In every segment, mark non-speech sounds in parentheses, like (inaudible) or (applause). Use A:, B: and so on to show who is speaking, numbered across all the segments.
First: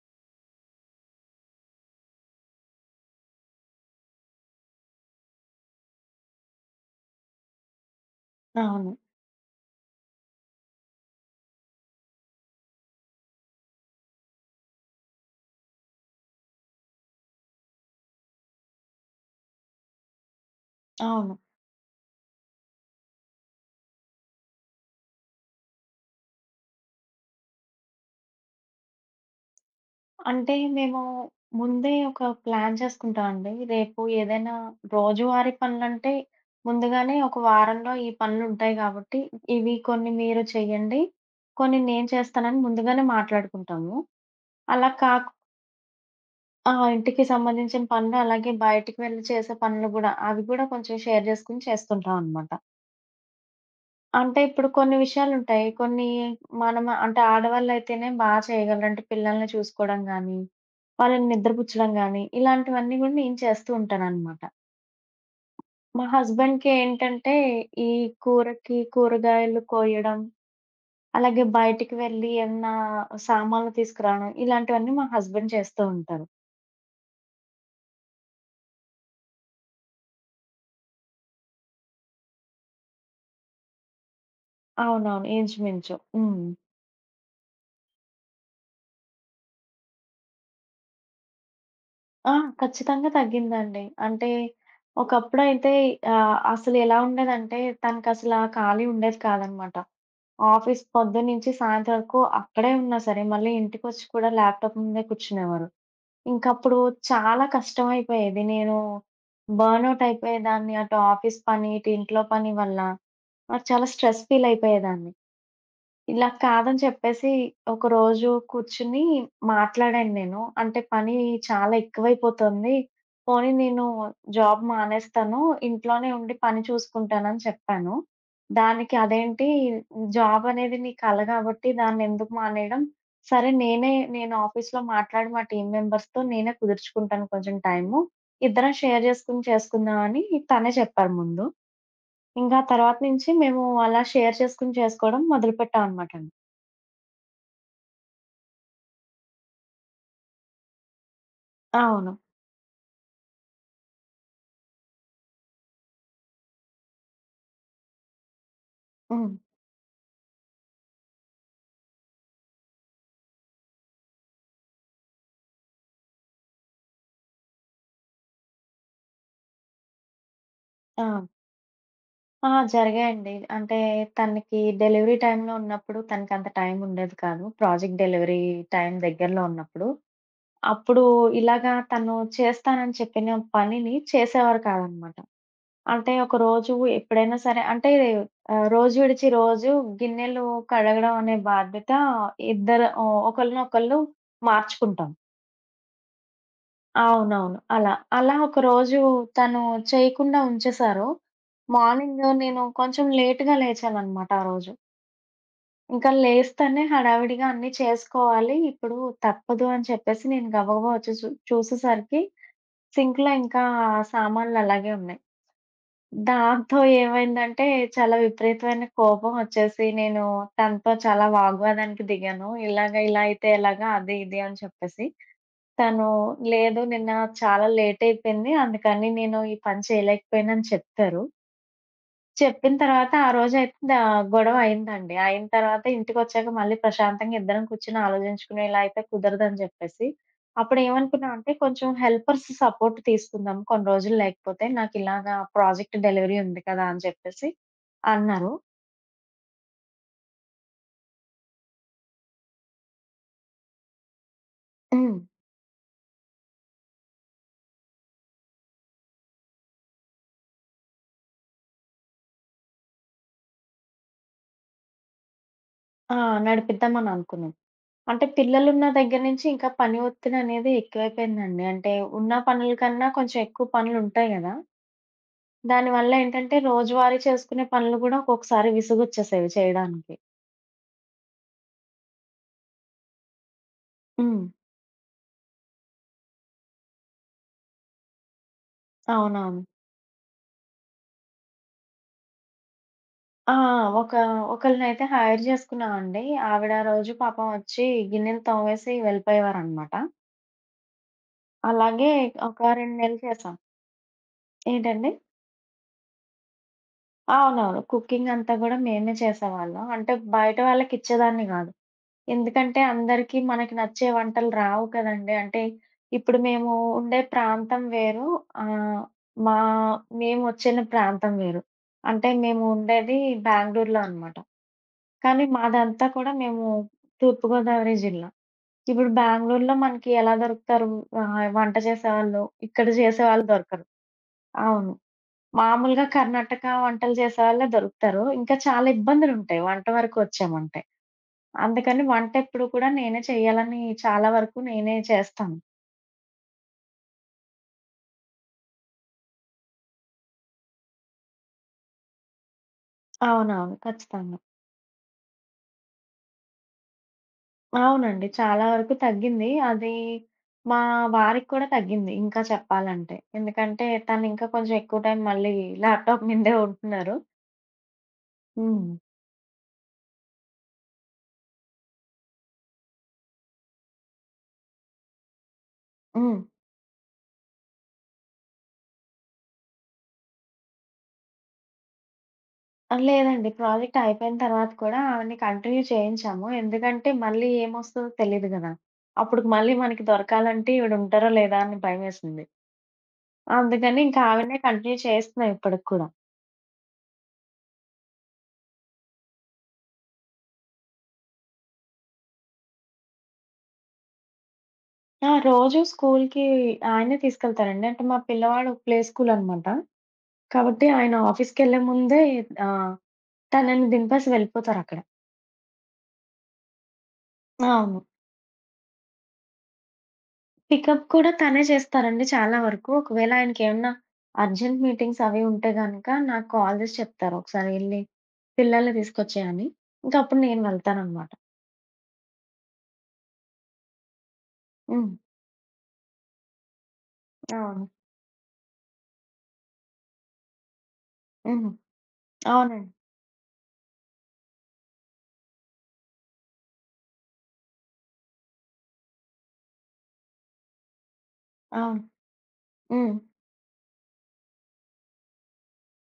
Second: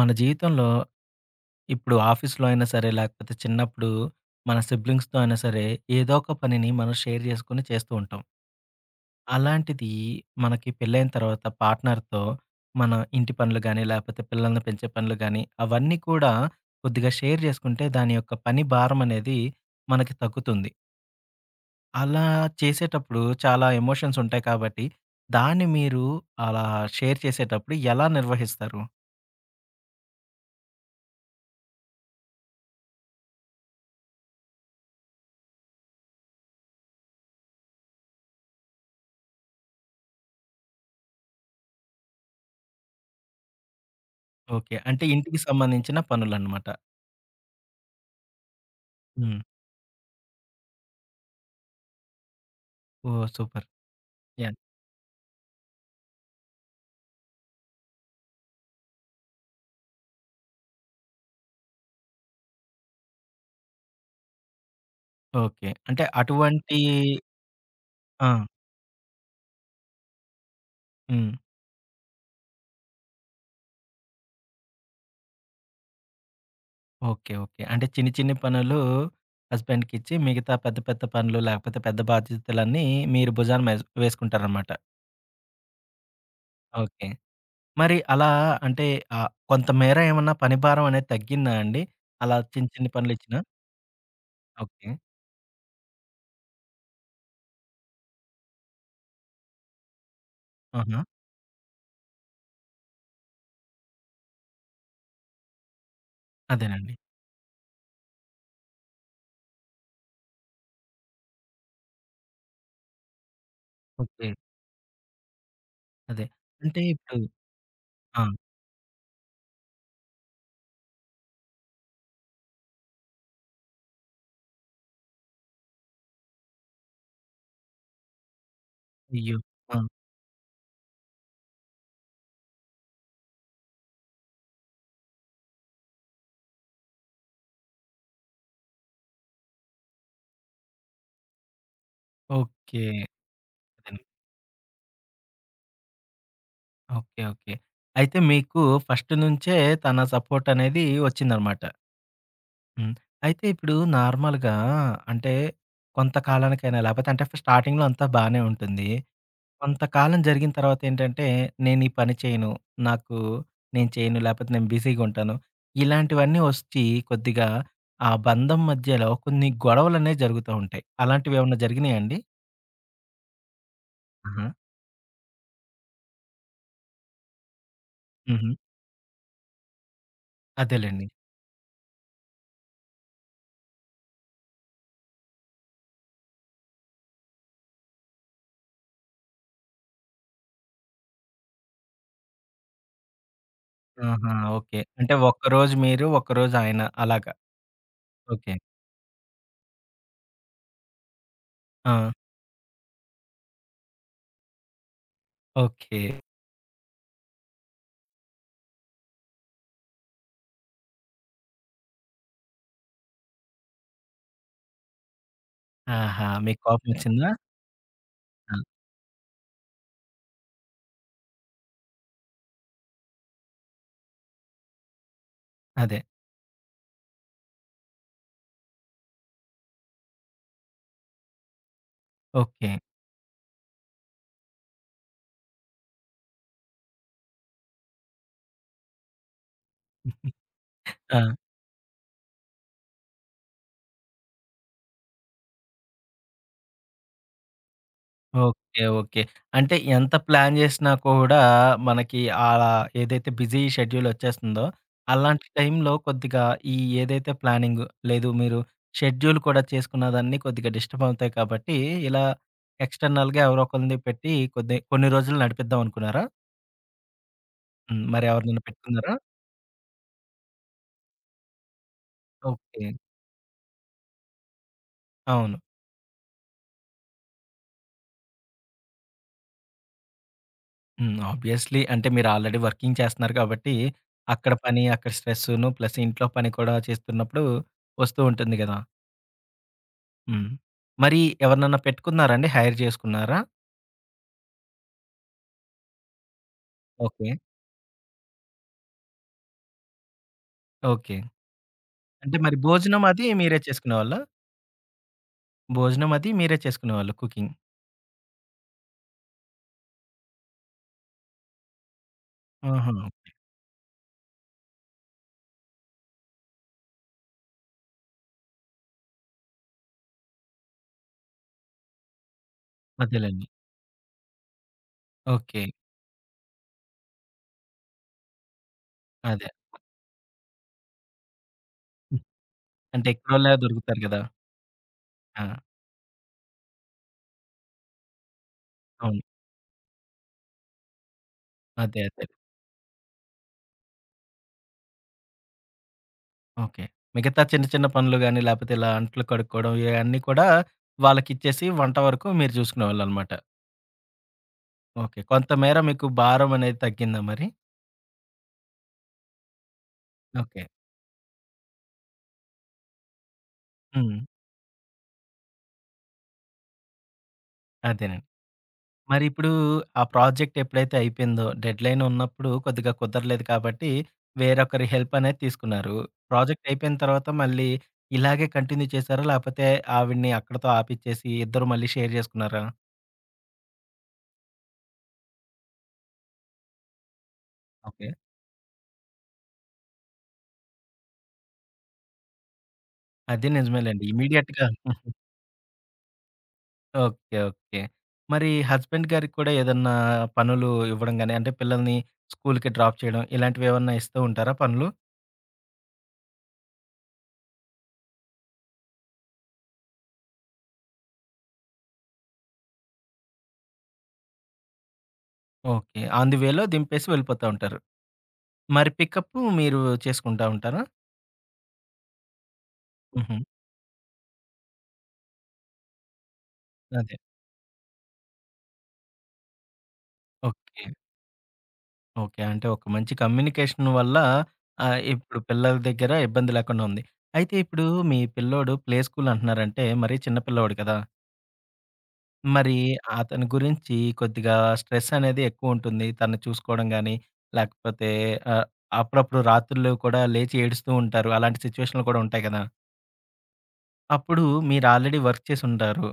A: మన జీవితంలో ఇప్పుడు ఆఫీస్‌లో అయినా సరే, లేకపోతే చిన్నప్పుడు మన సిబ్లింగ్స్‌తో అయినా సరే, ఏదో ఒక పనిని మనం షేర్ చేసుకొని చేస్తూ ఉంటాం.
B: అవును.
A: అలాంటిది మనకి పెళ్ళైన తర్వాత పార్ట్నర్‌తో మన ఇంటి పనులు గానీ, లేకపోతే పిల్లల్ని పెంచే పనులు గానీ, అవన్నీ కూడా కొద్దిగా షేర్ చేసుకుంటే దాని యొక్క పని భారం అనేది మనకి తగ్గుతుంది.
B: అవును.
A: అలా చేసేటప్పుడు చాలా ఎమోషన్స్ ఉంటాయి కాబట్టి, దాన్ని మీరు అలా షేర్ చేసేటప్పుడు ఎలా నిర్వహిస్తారు?
B: అంటే మేము ముందే ఒక ప్లాన్ చేసుకుంటామండి. రేపు ఏదైనా రోజువారీ పనులంటే ముందుగానే ఒక వారంలో ఈ పనులుంటాయి కాబట్టి, ఇవి కొన్ని మీరు చెయ్యండి, కొన్ని నేను చేస్తానని ముందుగానే మాట్లాడుకుంటాము.
A: ఓకే.
B: అలా
A: అంటే
B: కాక్
A: ఇంటికి సంబంధించిన పనులన్నమాట.
B: ఆ! ఇంటికి సంబంధించిన పనులు అలాగే బయటికి వెళ్లి
A: హ్మ్.
B: చేసే పనులు గూడా, అవి గూడా కొంచెం షేర్ జేసుకొని చేస్తుంటామనమాట.
A: ఓహ్! సూపర్.
B: అంటే
A: యాహ్!
B: ఇప్పుడు కొన్ని విషయాలుంటాయి. కొన్ని మనం అంటే ఆడవాళ్ళైతేనే బా చేయగలరు. అంటే పిల్లల్ని చూసుకోవడం గానీ, వాళ్ళని నిద్రపుచ్చడం గానీ, ఇలాంటివన్నీ గూడా నేను చేస్తూ ఉంటాననమాట.
A: ఓకే. అంటే
B: మా హస్బెండ్‌కి
A: అటువంటి
B: ఏంటంటే ఈ
A: ఆ!
B: కూరకి కూరగాయలు కోయడం,
A: హ్మ్.
B: అలాగే బయటికి వెళ్లి ఏమన్నా సామాన్లు తీసుకురావడం, ఇలాంటివన్నీ మా హస్బెండ్ చేస్తూ ఉంటారు.
A: ఓకే. ఓకే. అంటే చిన్న చిన్న పనులు హస్బెండ్‌కిచ్చి మిగతా పెద్ద పెద్ద పనులు లేకపోతే పెద్ద బాధ్యతలన్నీ మీరు భుజాన మేస్ వేసుకుంటారనమాట.
B: అవునవును. ఇంచుమించు. హ్మ్.
A: ఓకే. మరి అలా అంటే కొంతమేర ఏమన్నా పని భారం అనేది తగ్గిందా అండి?
B: ఆ!
A: అలా చిన్న చిన్న
B: ఖచ్చితంగా
A: పనులిచ్చినా?
B: తగ్గిందండి. అంటే
A: ఓకే.
B: ఒకప్పుడైతే అసలు ఎలా ఉండేదంటే తనకసలా ఖాళీ ఉండేది కాదనమాట. ఆఫీస్
A: ఆహా!
B: పొద్దున్నుంచి సాయంత్రం వరకు అక్కడే ఉన్నా సరే, మళ్ళీ ఇంటికొచ్చి కూడా ల్యాప్‌టాప్ ముందే కూర్చునేవారు. ఇంకప్పుడు
A: అదేనండి.
B: చాలా కష్టమైపోయేది. నేను బర్న్‌ఔట్ అయిపోయేదాన్ని. అటు ఆఫీస్ పని, ఇటు ఇంట్లో పని వల్ల. మరి చాలా స్ట్రెస్
A: ఓకే.
B: ఫీల్ అయిపోయేదాన్ని.
A: అదే.
B: ఇలా
A: అంటే
B: కాదని
A: ఇప్పుడు
B: చెప్పేసి
A: ఆ!
B: ఒకరోజు కూర్చొని మాట్లాడాను నేను. అంటే పని చాలా ఎక్కువైపోతుంది. పోనీ నేను జాబ్ మానేస్తాను. ఇంట్లోనే ఉండి పని చూసుకుంటానని చెప్పాను. దానికి
A: అయ్యో!
B: అదేంటి
A: ఆ!
B: జాబ్ అనేది నీ కల కాబట్టి దాన్నెందుకు మానేయడం? సరే నేను ఆఫీస్‌లో మాట్లాడి మా టీమ్ మెంబర్స్‌తో నేనే కుదుర్చుకుంటాను కొంచెం టైము. ఇద్దరం షేర్ చేసుకొని చేసుకుందాం అని తనే చెప్పారు ముందు. ఇంకా
A: ఓకే.
B: తర్వాత నుంచి మేము
A: అదేనండి.
B: అలా షేర్ చేసుకొని చేసుకోవడం మొదలుపెట్టామనమాట.
A: ఓకే. ఓకే. అయితే మీకు ఫస్ట్ నుంచే తన సపోర్ట్ అనేది వచ్చిందనమాట.
B: అవును.
A: హ్మ్. అయితే ఇప్పుడు నార్మల్‌గా అంటే కొంతకాలానికైనా లేపోతే అంటే స్టార్టింగ్‌లో అంతా బానే ఉంటుంది.
B: హ్మ్.
A: కొంతకాలం జరిగిన తర్వాత ఏంటంటే నేను ఈ పని చేయను. నాకు నేను చేయను లేపోతే నేను బిజీగా ఉంటాను. ఇలాంటివన్నీ ఒచ్చి కొద్దిగా ఆ బంధం మధ్యలో కొన్ని గొడవలనేవి జరుగుతా ఉంటాయి.
B: ఆ!
A: అలాంటివేమన్నా జరిగినాయా అండి?
B: ఆ! జరిగాయండి. అంటే
A: ఆహా!
B: తనకి డెలివరీ టైమ్‌లో ఉన్నప్పుడు తనకంత టైం ఉండేది కాదు. ప్రాజెక్ట్ డెలివరీ
A: హుహు.
B: టైం దగ్గరలో ఉన్నప్పుడు. అప్పుడు
A: అదేలెండి.
B: ఇలాగా తను చేస్తానని చెప్పిన పనిని చేసేవారు కాదనమాట. అంటే ఒకరోజు ఎప్పుడైనా సరే అంటే రోజు విడిచి రోజు గిన్నెలు కడగడం అనే బాధ్యత ఇద్దరు ఒకళ్ళనొకళ్ళు
A: ఆహా! ఓకే.
B: మార్చుకుంటాం.
A: అంటే ఒక్కరోజు మీరు, ఒక్కరోజు ఆయన అలాగా.
B: అవునవును. అలా. అలా
A: ఓకే.
B: ఒకరోజు తను చేయకుండా ఉంచేశారు.
A: ఆ!
B: మార్నింగ్ నేను కొంచెం లేట్‌గా లేచాననమాట ఆ రోజు.
A: ఓకే.
B: ఇంకా లేస్తేనే హడావిడిగా అన్నీ చేసుకోవాలి. ఇప్పుడు తప్పదు అని చెప్పేసి నేను గబగబా వచ్చి చూసేసరికి సింక్‌లో ఇంకా సామాన్లు అలాగే ఉన్నాయి.
A: ఆహా! మీకు
B: దాంతో
A: కోపమొచ్చిందా?
B: ఏమైందంటే చాలా
A: ఆ!
B: విపరీతమైన కోపం వచ్చేసి నేను తనతో చాలా వాగ్వాదానికి దిగాను. ఇలాగ ఇలా అయితే ఎలాగా అది ఇది అని చెప్పేసి.
A: అదే.
B: తను లేదు నిన్న చాలా లేట్ అయిపోయింది. అందుకని నేను ఈ పని చేయలేకపోయాను అని చెప్తారు.
A: ఓకే.
B: చెప్పిన తర్వాత ఆ రోజైతే గొడవ అయిందండి. అయిన తర్వాత ఇంటికొచ్చాక మళ్ళీ ప్రశాంతంగా ఇద్దరం కూర్చొని ఆలోచించుకుని ఇలా అయితే కుదరదని చెప్పేసి, అప్పుడు
A: ఆ!
B: ఏమనుకున్నాం అంటే కొంచెం హెల్పర్స్ సపోర్ట్ తీసుకుందాం కొన్ని రోజులు లేకపోతే నాకిలాగా ప్రాజెక్ట్ డెలివరీ ఉంది కదా! అని చెప్పేసి అన్నారు.
A: ఓకే. ఓకే. అంటే ఎంత ప్లాన్ జేసినా కూడా మనకి ఏదైతే బిజీ షెడ్యూలొచ్చేస్తుందో,
B: హ్మ్.
A: అలాంటి టైంలో కొద్దిగా ఈ ఏదైతే ప్లానింగ్ లేదు మీరు షెడ్యూల్ కూడా చేసుకున్నదాన్ని కొద్దిగా డిస్టర్బ్ అవుతాయి కాబట్టి, ఇలా ఎక్స్‌టర్నల్‌గా ఎవరో ఒకళ్ళని పెట్టి కొద్ది కొన్ని రోజులు నడిపిద్దాం
B: ఆ!
A: అనుకున్నారా?
B: నడిపిద్దామని అనుకున్నాం.
A: హ్మ్.
B: అంటే
A: మరి ఎవరినైనా
B: పిల్లలున్న
A: పెట్టుకున్నారా?
B: దగ్గర నుంచి ఇంకా పని ఒత్తిడనేది ఎక్కువైపోయిందండి. అంటే ఉన్న పనుల
A: ఓకే.
B: కన్నా కొంచెం ఎక్కువ పనులుంటాయి గదా!
A: అవును.
B: దానివల్ల ఏంటంటే రోజువారీ చేసుకునే పనులు గూడా ఒక్కొక్కసారి విసుగొచ్చేసేవి చేయడానికి.
A: హ్మ్. ఆబ్వియస్లీ అంటే మీరు ఆల్రెడీ వర్కింగ్ చేస్తున్నారు కాబట్టి,
B: హ్మ్.
A: అక్కడ పని, అక్కడ స్ట్రెస్సును ప్లస్ ఇంట్లో పని కూడా చేస్తున్నప్పుడు వస్తూ ఉంటుంది గదా!
B: అవునవును.
A: హ్మ్. మరి ఎవరినన్నా పెట్టుకున్నారా అండి? హైర్ చేసుకున్నారా?
B: ఆ! ఒక ఒకళ్ళనైతే హైర్ జేసుకున్నామండి. ఆవిడ రోజు
A: ఓకే.
B: పాపం ఒచ్చి గిన్నెలు తోమేసి వెళ్ళిపోయేవారనమాట.
A: ఓకే.
B: అలాగే
A: అంటే మరి
B: ఒక 2
A: భోజనం
B: నెలలు
A: అది
B: చేసాం.
A: మీరే చేసుకునేవాళ్ళా?
B: ఏంటండి?
A: భోజనం అది మీరే చేసుకునేవాళ్ళు కుకింగ్.
B: అవునవును. కుకింగ్ అంతా గూడా మేమే చేసేవాళ్ళం. అంటే బయట వాళ్ళకిచ్చేదాన్ని గాదు. ఎందుకంటే
A: ఆహా!
B: అందరికీ మనకి నచ్చే వంటలు రావు కదండీ. అంటే ఇప్పుడు మేము ఉండే ప్రాంతం వేరు. ఆహ్, మా మేమొచ్చిన ప్రాంతం వేరు. అంటే మేము ఉండేది
A: అదేలెండి.
B: బెంగుళూరులో అన్నమాట. కానీ
A: ఓకే.
B: మాదంతా కూడా మేము తూర్పుగోదావరి జిల్లా. ఇప్పుడు
A: అదే.
B: బెంగుళూరులో మనకి ఎలా దొరుకుతారు వంట చేసేవాళ్ళు. ఇక్కడ
A: అంటే
B: చేసేవాళ్ళు
A: ఎక్కడోళ్ళే
B: దొరకరు.
A: దొరుకుతారు గదా!
B: అవును.
A: ఆ!
B: మామూలుగా కర్ణాటక వంటలు చేసేవాళ్ళే దొరుకుతారు. ఇంకా చాలా
A: అవును.
B: ఇబ్బందులుంటాయి వంట వరకు వచ్చామంటే.
A: అదే.
B: అందుకని
A: అదే.
B: వంటెప్పుడు కూడా నేనే చెయ్యాలని చాలా వరకు నేనే చేస్తాను.
A: ఓకే. మిగతా చిన్న చిన్న పనులు గాని, లేపోతే ఇలా అంట్లు కడుక్కోవడం ఇయన్నీ కూడా వాళ్ళకిచ్చేసి వంట వరకు మీరు చూసుకునేవాళ్ళనమాట.
B: అవునవును. ఖచ్చితంగా.
A: ఓకే. కొంతమేర మీకు భారం అనేది తగ్గిందా మరి?
B: అవునండి. చాలా వరకు తగ్గింది. అది
A: ఓకే.
B: మా వారికి కూడా తగ్గింది ఇంకా చెప్పాలంటే. ఎందుకంటే
A: హ్మ్.
B: తను ఇంకా కొంచెం ఎక్కువ టైం మళ్ళీ ల్యాప్‌టాప్ మీదే ఉంటున్నారు.
A: అదేనండి.
B: హ్మ్.
A: మరిప్పుడు ఆ ప్రాజెక్ట్ ఎప్పుడైతే అయిపోయిందో డెడ్‌లైన్ ఉన్నప్పుడు కొద్దిగా కుదరలేదు కాబట్టి వేరొకరి హెల్ప్ అనేది తీసుకున్నారు.
B: హ్మ్.
A: ప్రాజెక్ట్ అయిపోయిన తర్వాత మళ్ళీ ఇలాగే కంటిన్యూ చేసారా? లేపోతే ఆవిడని అక్కడితో ఆపిచ్చేసి ఇద్దరు మళ్ళీ షేర్ జేసుకున్నారా?
B: ఆ! లేదండి. ప్రాజెక్ట్ అయిపోయిన తర్వాత కూడా ఆవిడని కంటిన్యూ చేయించాము. ఎందుకంటే మళ్ళీ
A: ఓకే.
B: ఏమొస్తదో తెలీదు గదా! అప్పుడుకి మళ్ళీ మనకి దొరకాలంటే ఈవిడ ఉంటారో లేదా అని భయమేసింది.
A: అది
B: అందుకని
A: నిజమేలెండి.
B: ఇంకా ఆవిడనే
A: ఇమ్మీడియేట్‌గా
B: కంటిన్యూ చేస్తున్నాం ఇప్పటికి కూడా.
A: ఓకే. ఓకే. మరి హస్బెండ్ గారికి కూడా ఏదన్నా పనులు ఇవ్వడం గాని, అంటే పిల్లల్ని స్కూలుకి డ్రాప్ చేయడం ఇలాంటివేమన్నా ఇస్తూ ఉంటారా పనులు?
B: ఆ! రోజు స్కూల్‌కి ఆయనే తీసుకెళ్తారండి. అంటే మా పిల్లవాడు ప్లే స్కూల్ అన్నమాట. కాబట్టి ఆయన ఆఫీస్‌కెళ్ళే ముందే ఆహ్, తనని దింపేసి వెళ్ళిపోతారక్కడ.
A: ఓకే. ఆన్ ది వేలో దింపేసి వెళ్ళిపోతా ఉంటారు.
B: అవును.
A: మరి పికప్పు మీరు చేసుకుంటా ఉంటారా?
B: పికప్ కూడా తనే చేస్తారండి చాలా వరకు. ఒకవేళ
A: హుహు.
B: ఆయనకేమన్నా అర్జెంట్ మీటింగ్స్ అవి ఉంటే గనక నాకు కాల్ చేసి
A: అదే.
B: చెప్తారు. ఒకసారి ఎళ్లి పిల్లల్ని తీసుకొచ్చేయని. ఇంకప్పుడు నేను
A: ఓకే.
B: వెళ్తాననమాట.
A: ఓకే. అంటే ఒక మంచి కమ్యూనికేషన్ వల్ల
B: హ్మ్.
A: ఇప్పుడు పిల్లల దగ్గర ఇబ్బంది లేకుండా ఉంది. అయితే
B: అవును.
A: ఇప్పుడు మీ పిల్లోడు ప్లే స్కూల్ అంటున్నారంటే మరీ చిన్న పిల్లోడు కదా!
B: హ్మ్.
A: మరి
B: అవునండి.
A: అతని గురించి కొద్దిగా స్ట్రెస్ అనేది ఎక్కువుంటుంది. తనని చూసుకోవడం గాని, లేకపోతే ఆహ్, అప్పుడప్పుడు రాత్రులు కూడా లేచి ఏడుస్తూ ఉంటారు. అలాంటి
B: అవును.
A: సిట్యుయేషన్‌లు కూడా ఉంటాయి కదా!
B: హ్మ్.
A: అప్పుడు మీరు ఆల్రెడీ వర్క్ చేసుంటారు.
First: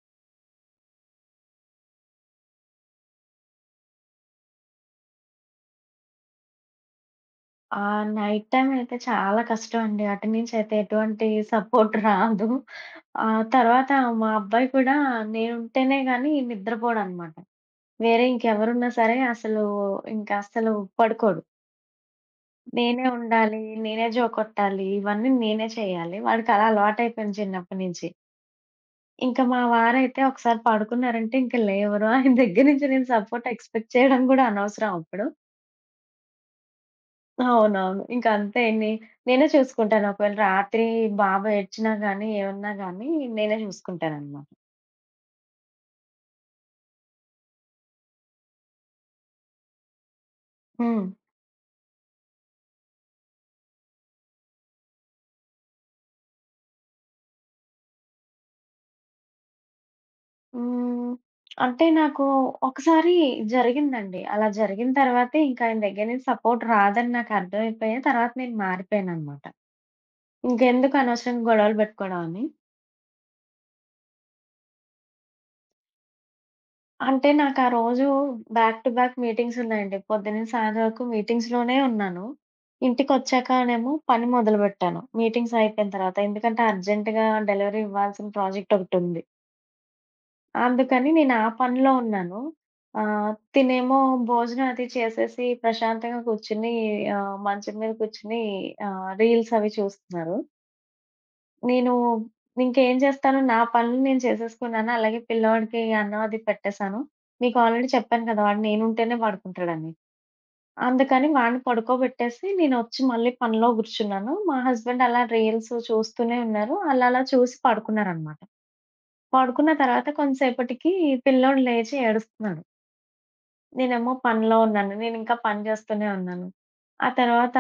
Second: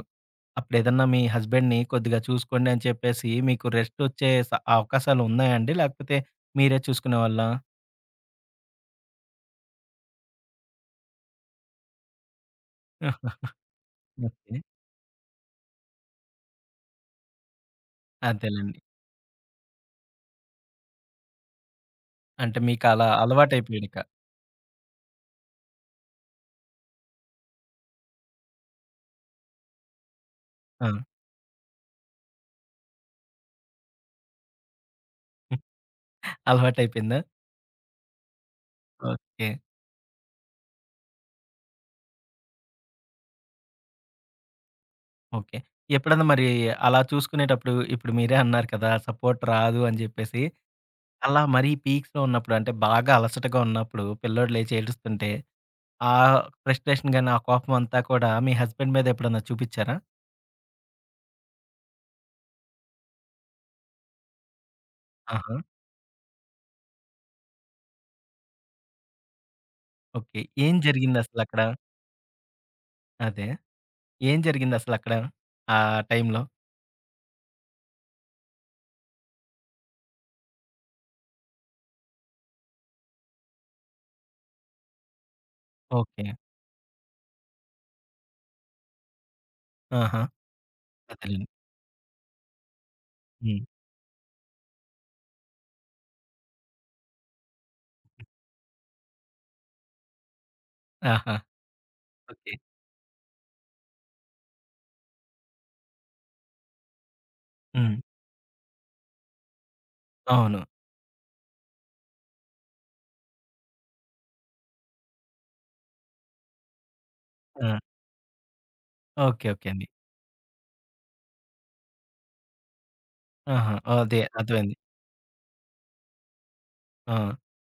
A: అప్పుడేదన్నా మీ హస్బెండ్‌ని కొద్దిగా చూసుకోండి అని చెప్పేసి మీకు రెస్టొచ్చే అవకాశాలు ఉన్నాయండి? లేకపోతే మీరే చూసుకునేవాళ్ళా?
B: ఆ! నైట్ టైమ్ అయితే చాలా కష్టం అండి. అటు నుంచి అయితే ఎటువంటి సపోర్ట్ రాదు. ఆ తర్వాత
A: (laughs)
B: మా
A: ఓకే.
B: అబ్బాయి కూడా నేనుంటేనే గాని నిద్రపోడనమాట. వేరే
A: అదేలెండి.
B: ఇంకెవరున్నా సరే అసలు ఇంకా అస్సలు పడుకోడు.
A: అంటే మీకు
B: నేనే
A: అలా
B: ఉండాలి.
A: అలవాటయిపోయాడిక.
B: నేనే జోకొట్టాలి. ఇవన్నీ నేనే చేయాలి. వాడికలా అలవాటయిపోయింది చిన్నప్పటి నుంచి. ఇంకా మా వారైతే ఒకసారి
A: ఆ!
B: పడుకున్నారంటే ఇంక లేవరు. ఆయన దగ్గర నుంచి నేను సపోర్ట్ ఎక్స్‌పెక్ట్ చేయడం గూడా అనవసరం అప్పుడు.
A: అలవాటయిపోయిందా?
B: అవునవును. ఇంక అంతే
A: ఓకే.
B: నేనే చూసుకుంటాను. ఒకవేళ రాత్రి బాబు ఏడ్చినా గానీ, ఏమన్నా గానీ నేనే చూసుకుంటాననమాట.
A: ఓకే. ఎప్పుడన్నా మరి అలా చూసుకునేటప్పుడు ఇప్పుడు మీరే అన్నారు కదా! సపోర్ట్ రాదు అని జెప్పేసి.
B: హ్మ్.
A: అలా మరీ పీక్స్‌లో ఉన్నప్పుడు అంటే బాగా అలసటగా ఉన్నప్పుడు పిల్లోడు లేచి ఏడుస్తుంటే ఆ ఫ్రస్ట్రేషన్ గాని, ఆ కోపం అంతా కూడా మీ హస్బెండ్ మీద ఎప్పుడన్నా చూపిచ్చారా?
B: హ్మ్. అంటే నాకు ఒకసారి జరిగిందండి. అలా జరిగిన తర్వాతే
A: ఆహా!
B: ఇంక ఆయన దగ్గర నుంచి సపోర్ట్ రాదని నాకు అర్థమైపోయి తర్వాత నేను మారిపోయాననమాట.
A: ఓకే. ఏం
B: ఇంకెందుకు అనవసరంగా
A: జరిగిందసలక్కడ?
B: గొడవలు పెట్టుకోవడం అని.
A: అదే. ఏం జరిగిందసలక్కడ? ఆ టైంలో?
B: అంటే నాకా రోజు బ్యాక్ టు బ్యాక్ మీటింగ్స్ ఉన్నాయండి. పొద్దున నుంచి సాయంత్రం వరకు మీటింగ్స్‌లోనే ఉన్నాను. ఇంటికొచ్చాకనేమో పని మొదలుపెట్టాను. మీటింగ్స్ అయిపోయిన తర్వాత.
A: ఓకే.
B: ఎందుకంటే అర్జెంట్‌గా డెలివరీ ఇవ్వాల్సిన ప్రాజెక్ట్ ఒకటుంది.
A: ఆహా!
B: అందుకని నేను ఆ
A: అదేలెండి.
B: పనిలో ఉన్నాను.
A: హ్మ్.
B: తినేమో భోజనం అది చేసేసి ప్రశాంతంగా కూర్చొని మంచం మీద కూర్చొని రీల్స్ అవి చూస్తున్నారు.
A: ఆహా!
B: నేను
A: ఓకే.
B: ఇంకేం చేస్తాను, నా పనులు నేను చేసేసుకున్నాను. అలాగే పిల్లోడికి అన్నం అది పెట్టేశాను. మీకు ఆల్రెడీ
A: హ్మ్.
B: చెప్పాను కదా! వాడు నేనుంటేనే పడుకుంటాడని.
A: అవును.
B: అందుకని వాడిని పడుకోబెట్టేసి నేనొచ్చి మళ్ళీ పనిలో కూర్చున్నాను. మా హస్బెండ్ అలా రీల్స్ చూస్తూనే ఉన్నారు. అలా అలా చూసి
A: ఆ!
B: పడుకున్నారనమాట.
A: ఓకే. ఓకే
B: పడుకున్న
A: అండి.
B: తర్వాత కొంతసేపటికి పిల్లోడు లేచి ఏడుస్తున్నాడు.
A: ఆహా!
B: నేనేమో
A: అదే.
B: పనిలో
A: అర్థమైంది.
B: ఉన్నాను. నేనింకా పని చేస్తూనే ఉన్నాను. ఆ
A: ఆ!
B: తర్వాత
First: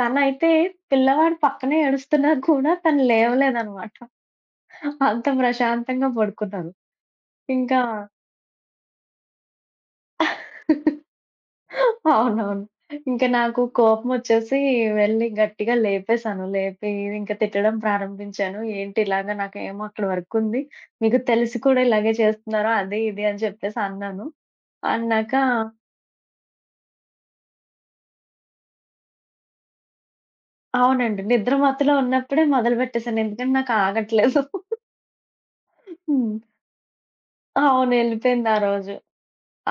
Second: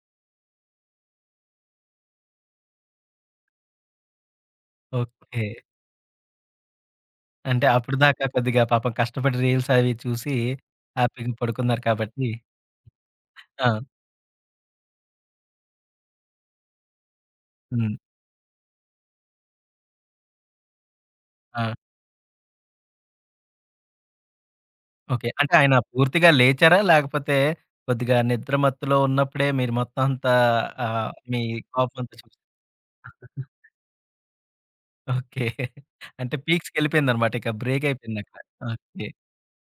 B: తనైతే పిల్లవాడు పక్కనే ఏడుస్తున్నా కూడా తను లేవలేదనమాట. అంత
A: ఓకే.
B: ప్రశాంతంగా పడుకున్నారు.
A: అంటే
B: ఇంకా
A: అప్పటిదాకా కొద్దిగా పాపం కష్టపడి రీల్స్ అవి చూసి హ్యాపీగా పడుకున్నారు కాబట్టి
B: అవునవును. ఇంక నాకు
A: ఆ!
B: కోపమొచ్చేసి వెళ్లి గట్టిగా లేపేశాను. లేపి ఇంక తిట్టడం
A: హ్మ్.
B: ప్రారంభించాను. ఏంటి ఇలాగ నాకేమో అక్కడ వర్కుంది. మీకు తెలిసి
A: ఆ!
B: కూడా ఇలాగే చేస్తున్నారా? అది ఇది అని చెప్పేసి అన్నాను.
A: ఓకే.
B: అన్నాక
A: అంటే ఆయన పూర్తిగా లేచారా? లేకపోతే కొద్దిగా నిద్ర మత్తులో ఉన్నప్పుడే మీరు మొత్తం అంతా
B: అవునండి.
A: మీ
B: నిద్ర మత్తులో
A: కోపం అంతా
B: ఉన్నప్పుడే
A: చూపిచ్చారా?
B: మొదలుపెట్టేశాను.
A: (laughs)
B: ఎందుకంటే నాకు ఆగట్లేదు.
A: ఓకే.
B: హ్మ్.
A: అంటే పీక్స్‌కెళ్ళిపోయిందనమాట. ఇక బ్రేక్
B: అవును.
A: అయిపోయిందక్కడ.
B: ఎళ్ళిపోయింది ఆ రోజు.
A: ఓకే.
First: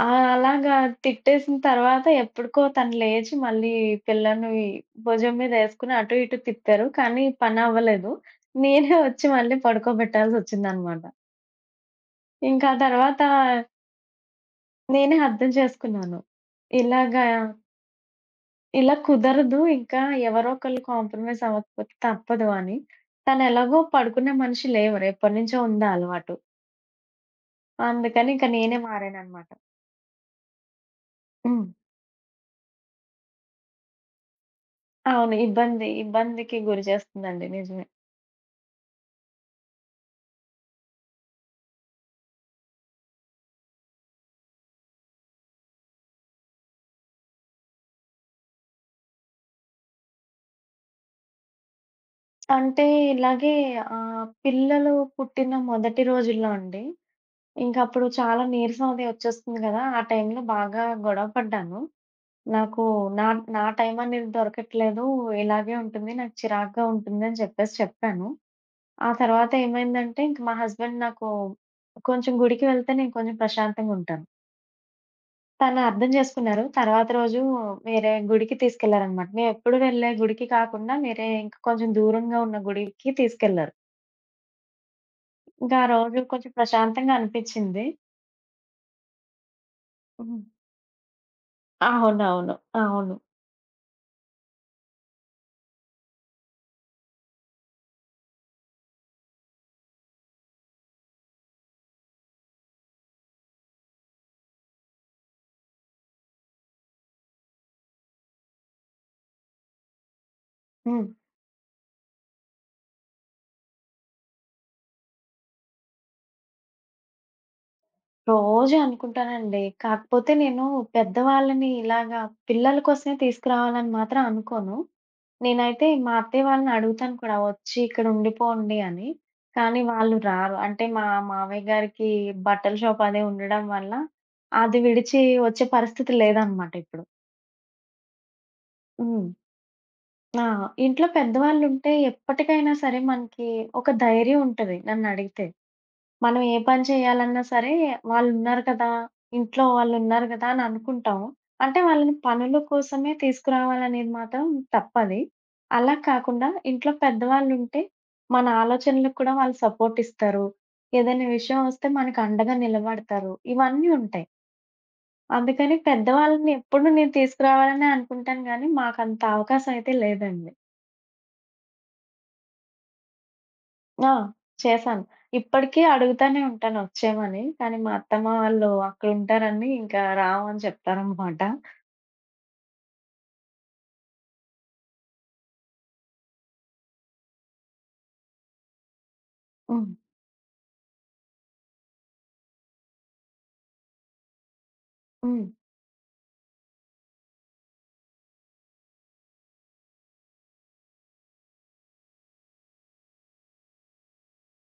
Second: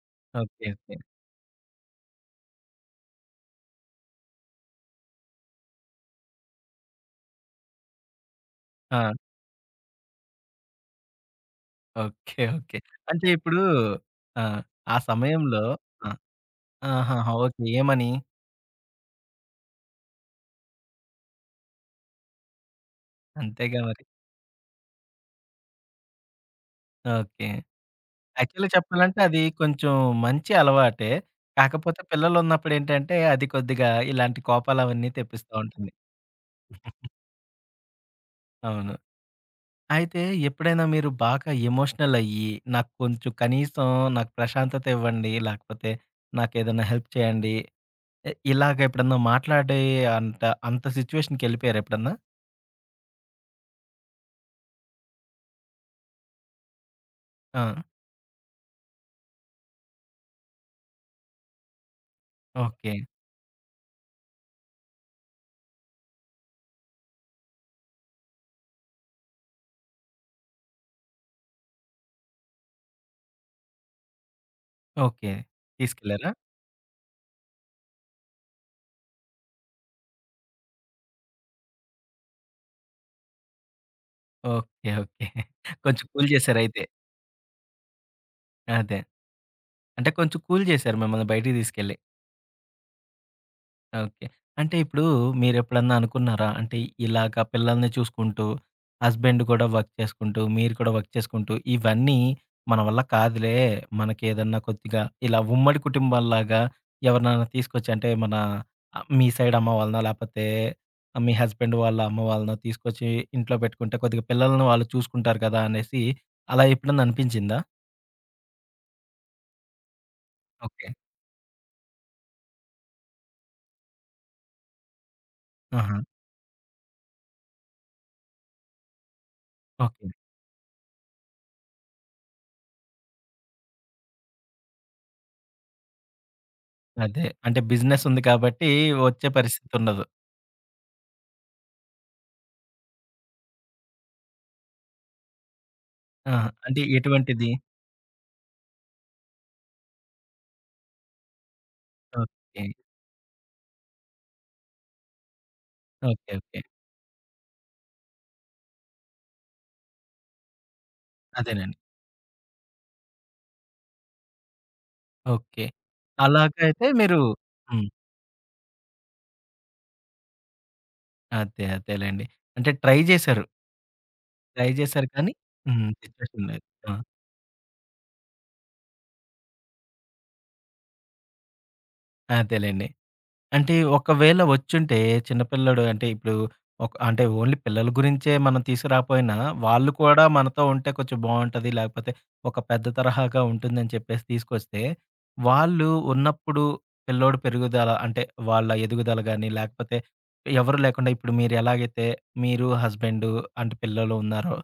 B: ఆ!
A: ఓకే.
B: అలాగా
A: ఓకే.
B: తిట్టేసిన తర్వాత ఎప్పటికో తను లేచి మళ్ళీ పిల్లని భుజం మీదేసుకొని అటు ఇటు తిప్పారు. కానీ పనవ్వలేదు. నేనే
A: ఆ!
B: వచ్చి మళ్ళీ పడుకోబెట్టాల్సొచ్చిందనమాట.
A: ఓకే.
B: ఇంకా
A: ఓకే.
B: ఆ తర్వాత
A: అంటే ఇప్పుడు ఆ! ఆ
B: నేనే అర్థం
A: సమయంలో ఆ!
B: చేసుకున్నాను. ఇలాగా
A: ఆహాహా! ఓకే. ఏమని?
B: ఇలా కుదరదు ఇంకా ఎవరో ఒకళ్ళు కాంప్రమైజ్ అవ్వకపోతే తప్పదు అని.
A: అంతేగా
B: తనెలాగో
A: మరి.
B: పడుకునే మనిషి లేవరు. ఎప్పటినుంచో ఉందా అలవాటు.
A: ఓకే.
B: అందుకని ఇంక
A: యాక్చువల్‌గా
B: నేనే
A: చెప్పాలంటే అది
B: మారాననమాట.
A: కొంచెం మంచి అలవాటే.
B: హ్మ్.
A: కాకపోతే పిల్లలున్నప్పుడు ఏంటంటే అది కొద్దిగా ఇలాంటి కోపాలవన్నీ
B: అవును.
A: తెప్పిస్తా ఉంటుంది.
B: ఇబ్బందికి గురి చేస్తుందండి. నిజమే.
A: అవును. అయితే ఎప్పుడైనా మీరు బాగా ఎమోషనల్ అయ్యి నాకు కొంచెం కనీసం నాకు ప్రశాంతత ఇవ్వండి. లేకపోతే నాకేదైనా హెల్ప్ చేయండి. ఇలాగ ఎప్పుడన్నా మాట్లాడే అంత అంత సిట్యుయేషన్‌కెళ్ళిపోయారా ఎప్పుడన్నా?
B: అంటే ఇలాగే పిల్లలు పుట్టిన మొదటి రోజుల్లో అండి.
A: ఆ!
B: ఇంక అప్పుడు చాలా నీరసం అది వచ్చేస్తుంది గదా! ఆ టైంలో బాగా గొడవ పడ్డాను. నాకు
A: ఓకే.
B: నా, నా టైం అనేది దొరకట్లేదు. ఇలాగే ఉంటుంది. నాకు చిరాకుగా ఉంటుంది అని చెప్పేసి చెప్పాను. ఆ తర్వాత ఏమైందంటే ఇంక మా హస్బెండ్ నాకు కొంచెం గుడికి వెళ్తే నేను కొంచెం ప్రశాంతంగా ఉంటాను.
A: ఓకే.
B: తను అర్థం
A: తీసుకెళ్లారా?
B: చేసుకున్నారు. తర్వాత రోజు వేరే గుడికి తీసుకెళ్లారనమాట. మేమెప్పుడు వెళ్ళే గుడికి కాకుండా వేరే ఇంకా కొంచెం దూరంగా ఉన్న గుడికి తీసుకెళ్లారు.
A: ఓకే. ఓకే.
B: ఇంకా ఆ
A: కొంచెం
B: రోజు
A: కూల్
B: కొంచెం
A: చేసారు అయితే.
B: ప్రశాంతంగా అనిపిచ్చింది.
A: అదే. అంటే కొంచెం
B: హ్మ్.
A: కూల్ చేసారు మిమ్మల్ని బయటికి తీసుకెళ్ళి.
B: అవునవును. అవును.
A: ఓకే. అంటే ఇప్పుడు మీరెప్పుడన్నా అనుకున్నారా? అంటే ఇలాగ పిల్లల్ని చూసుకుంటూ, హస్బెండ్ కూడా వర్క్ చేసుకుంటూ, మీరు కూడా వర్క్ చేసుకుంటూ, ఇవన్నీ మన వల్ల కాదులే. మనకేదన్నా కొద్దిగా ఇలా ఉమ్మడి కుటుంబాల్లాగా ఎవరినైనా తీసుకొచ్చి అంటే మన మీ సైడ్ అమ్మ వాళ్ళనో, లేపోతే
B: హ్మ్.
A: మీ హస్బెండ్ వాళ్ళ అమ్మ వాళ్ళనో తీసుకొచ్చి ఇంట్లో పెట్టుకుంటే కొద్దిగా పిల్లల్ని వాళ్ళు చూసుకుంటారు కదా! అనేసి అలా ఎప్పుడన్నా అనిపించిందా?
B: రోజు అనుకుంటానండి. కాకపోతే నేను
A: ఓకే.
B: పెద్దవాళ్ళని ఇలాగా పిల్లల కోసమే తీసుకురావాలని మాత్రం అనుకోను. నేనైతే
A: ఆహా!
B: మా అత్తయ్య వాళ్ళని అడుగుతాను కూడా వచ్చి ఇక్కడ ఉండిపోండి అని. కానీ
A: ఓకే.
B: వాళ్ళు రారు. అంటే మా మావయ్య గారికి బట్టల షాప్ అదే ఉండడం వల్ల అది విడిచి వచ్చే పరిస్థితి లేదనమాట ఇప్పుడు.
A: అదే. అంటే బిజినెస్ ఉంది కాబట్టి వచ్చే
B: హ్మ్.
A: పరిస్థితుండదు.
B: ఆ! ఇంట్లో పెద్దవాళ్ళుంటే ఎప్పటికైనా సరే మనకి ఒక ధైర్యం ఉంటది నన్నడిగితే. మనం
A: ఆహా!
B: ఏ
A: అంటే
B: పని చేయాలన్నా
A: ఎటువంటిది?
B: సరే వాళ్ళున్నారు కదా! ఇంట్లో వాళ్ళున్నారు కదా! అని అనుకుంటాము. అంటే వాళ్ళని పనుల
A: ఓకే.
B: కోసమే తీసుకురావాలనేది మాత్రం తప్పది. అలా
A: ఓకే.
B: కాకుండా
A: ఓకే.
B: ఇంట్లో పెద్దవాళ్ళుంటే మన ఆలోచనలకు కూడా వాళ్ళు సపోర్ట్ ఇస్తారు. ఏదైనా విషయం
A: అదేనండి.
B: వస్తే మనకు అండగా నిలబడతారు. ఇవన్నీ ఉంటాయి.
A: ఓకే.
B: అందుకని పెద్దవాళ్ళని
A: అలాగైతే
B: ఎప్పుడు నేను
A: మీరు హ్మ్.
B: తీసుకురావాలనే అనుకుంటాను గానీ, మాకంత అవకాశం అయితే లేదండి.
A: అదే. అదేలెండి. అంటే ట్రై జేశారు.
B: ఆ!
A: ట్రై
B: చేశాను.
A: జేశారు కానీ
B: ఇప్పటికీ
A: హ్మ్.
B: అడుగుతానే
A: సిచ్యుయేషన్ లేదు.
B: ఉంటాను
A: ఆ!
B: వచ్చేయమని. కానీ మా అత్తమ్మ వాళ్ళు అక్కడుంటారని ఇంకా రామని చెప్తారనమాట.
A: అదేలెండి. అంటే ఒకవేళ వచ్చుంటే చిన్న పిల్లోడు అంటే ఇప్పుడు ఒక అంటే ఓన్లీ పిల్లల గురించే మనం తీసుకురాపోయినా,
B: హ్మ్.
A: వాళ్ళు కూడా మనతో ఉంటే కొంచెం బావుంటది. లేకపోతే ఒక పెద్ద తరహాగా ఉంటుందని చెప్పేసి తీసుకొస్తే,
B: హ్మ్.
A: వాళ్ళు ఉన్నప్పుడు పిల్లోడు పెరుగుదల అంటే వాళ్ళ ఎదుగుదల గాని, లేకపోతే ఎవరు లేకుండా ఇప్పుడు మీరు ఎలాగైతే మీరు హస్బెండు అంటే పిల్లలు ఉన్నారో,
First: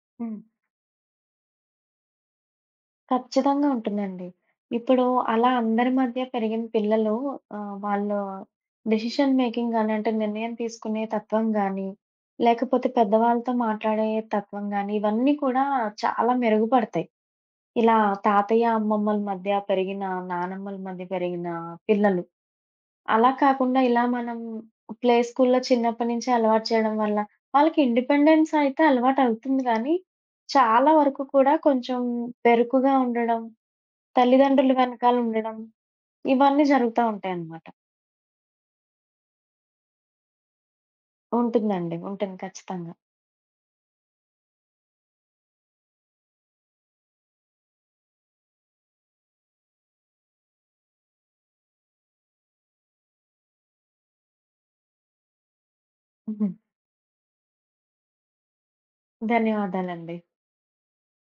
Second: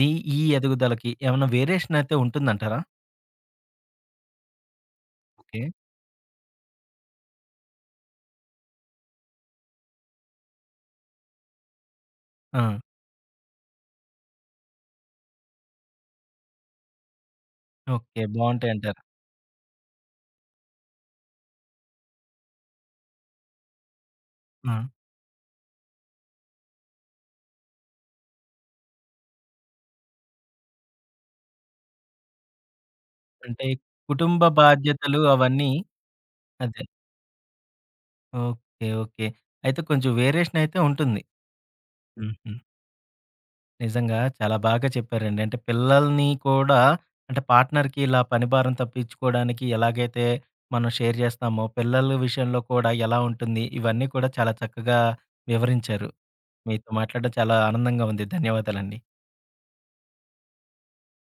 A: దీ
B: హ్మ్.
A: ఈ ఎదుగుదలకి ఏమన్నా వేరియేషన్ అయితే ఉంటుందంటారా?
B: ఖచ్చితంగా ఉంటుందండి. ఇప్పుడు అలా
A: ఓకే.
B: అందరి మధ్య పెరిగిన పిల్లలు వాళ్ళు డెసిషన్ మేకింగ్ గాని, అంటే నిర్ణయం తీసుకునే తత్వం గాని,
A: ఆ!
B: లేకపోతే పెద్దవాళ్ళతో మాట్లాడే తత్వం గాని, ఇవన్నీ కూడా చాలా మెరుగుపడతాయి. ఇలా
A: ఓకే.
B: తాతయ్య,
A: బావుంటాయంటారు.
B: అమ్మమ్మల మధ్య పెరిగిన, నానమ్మల మధ్య పెరిగిన పిల్లలు. అలా కాకుండా ఇలా మనం
A: ఆ!
B: ప్లే స్కూల్‌లో చిన్నప్పటి నుంచే అలవాటు చేయడం వల్ల, వాళ్ళకి ఇండిపెండెన్స్ అయితే అలవాటవుతుంది గానీ, చాలా వరకు కూడా కొంచెం బెరుకుగా ఉండడం,
A: అంటే కుటుంబ
B: తల్లిదండ్రులు వెనకాల
A: బాధ్యతలు
B: ఉండడం,
A: అవన్నీ
B: ఇవన్నీ
A: అదే.
B: జరుగుతా ఉంటాయన్నమాట.
A: ఓకే. ఓకే. అయితే కొంచెం వేరియేషన్ అయితే ఉంటుంది.
B: ఉంటుందండి. ఉంటుంది
A: హుహు.
B: ఖచ్చితంగా.
A: నిజంగా చాలా బాగా చెప్పారండి. అంటే పిల్లల్ని కూడా అంటే పార్ట్నర్‌కి ఇలా పని భారం తప్పించుకోవడానికి ఎలాగైతే మనం షేర్ చేస్తామో, పిల్లల విషయంలో కూడా ఎలా ఉంటుంది? ఇవన్నీ కూడా చాలా చక్కగా వివరించారు.
B: ఉహు.
A: మీతో మాట్లాడడం చాలా ఆనందంగా ఉంది. ధన్యవాదాలండి.
B: ధన్యవాదాలండి.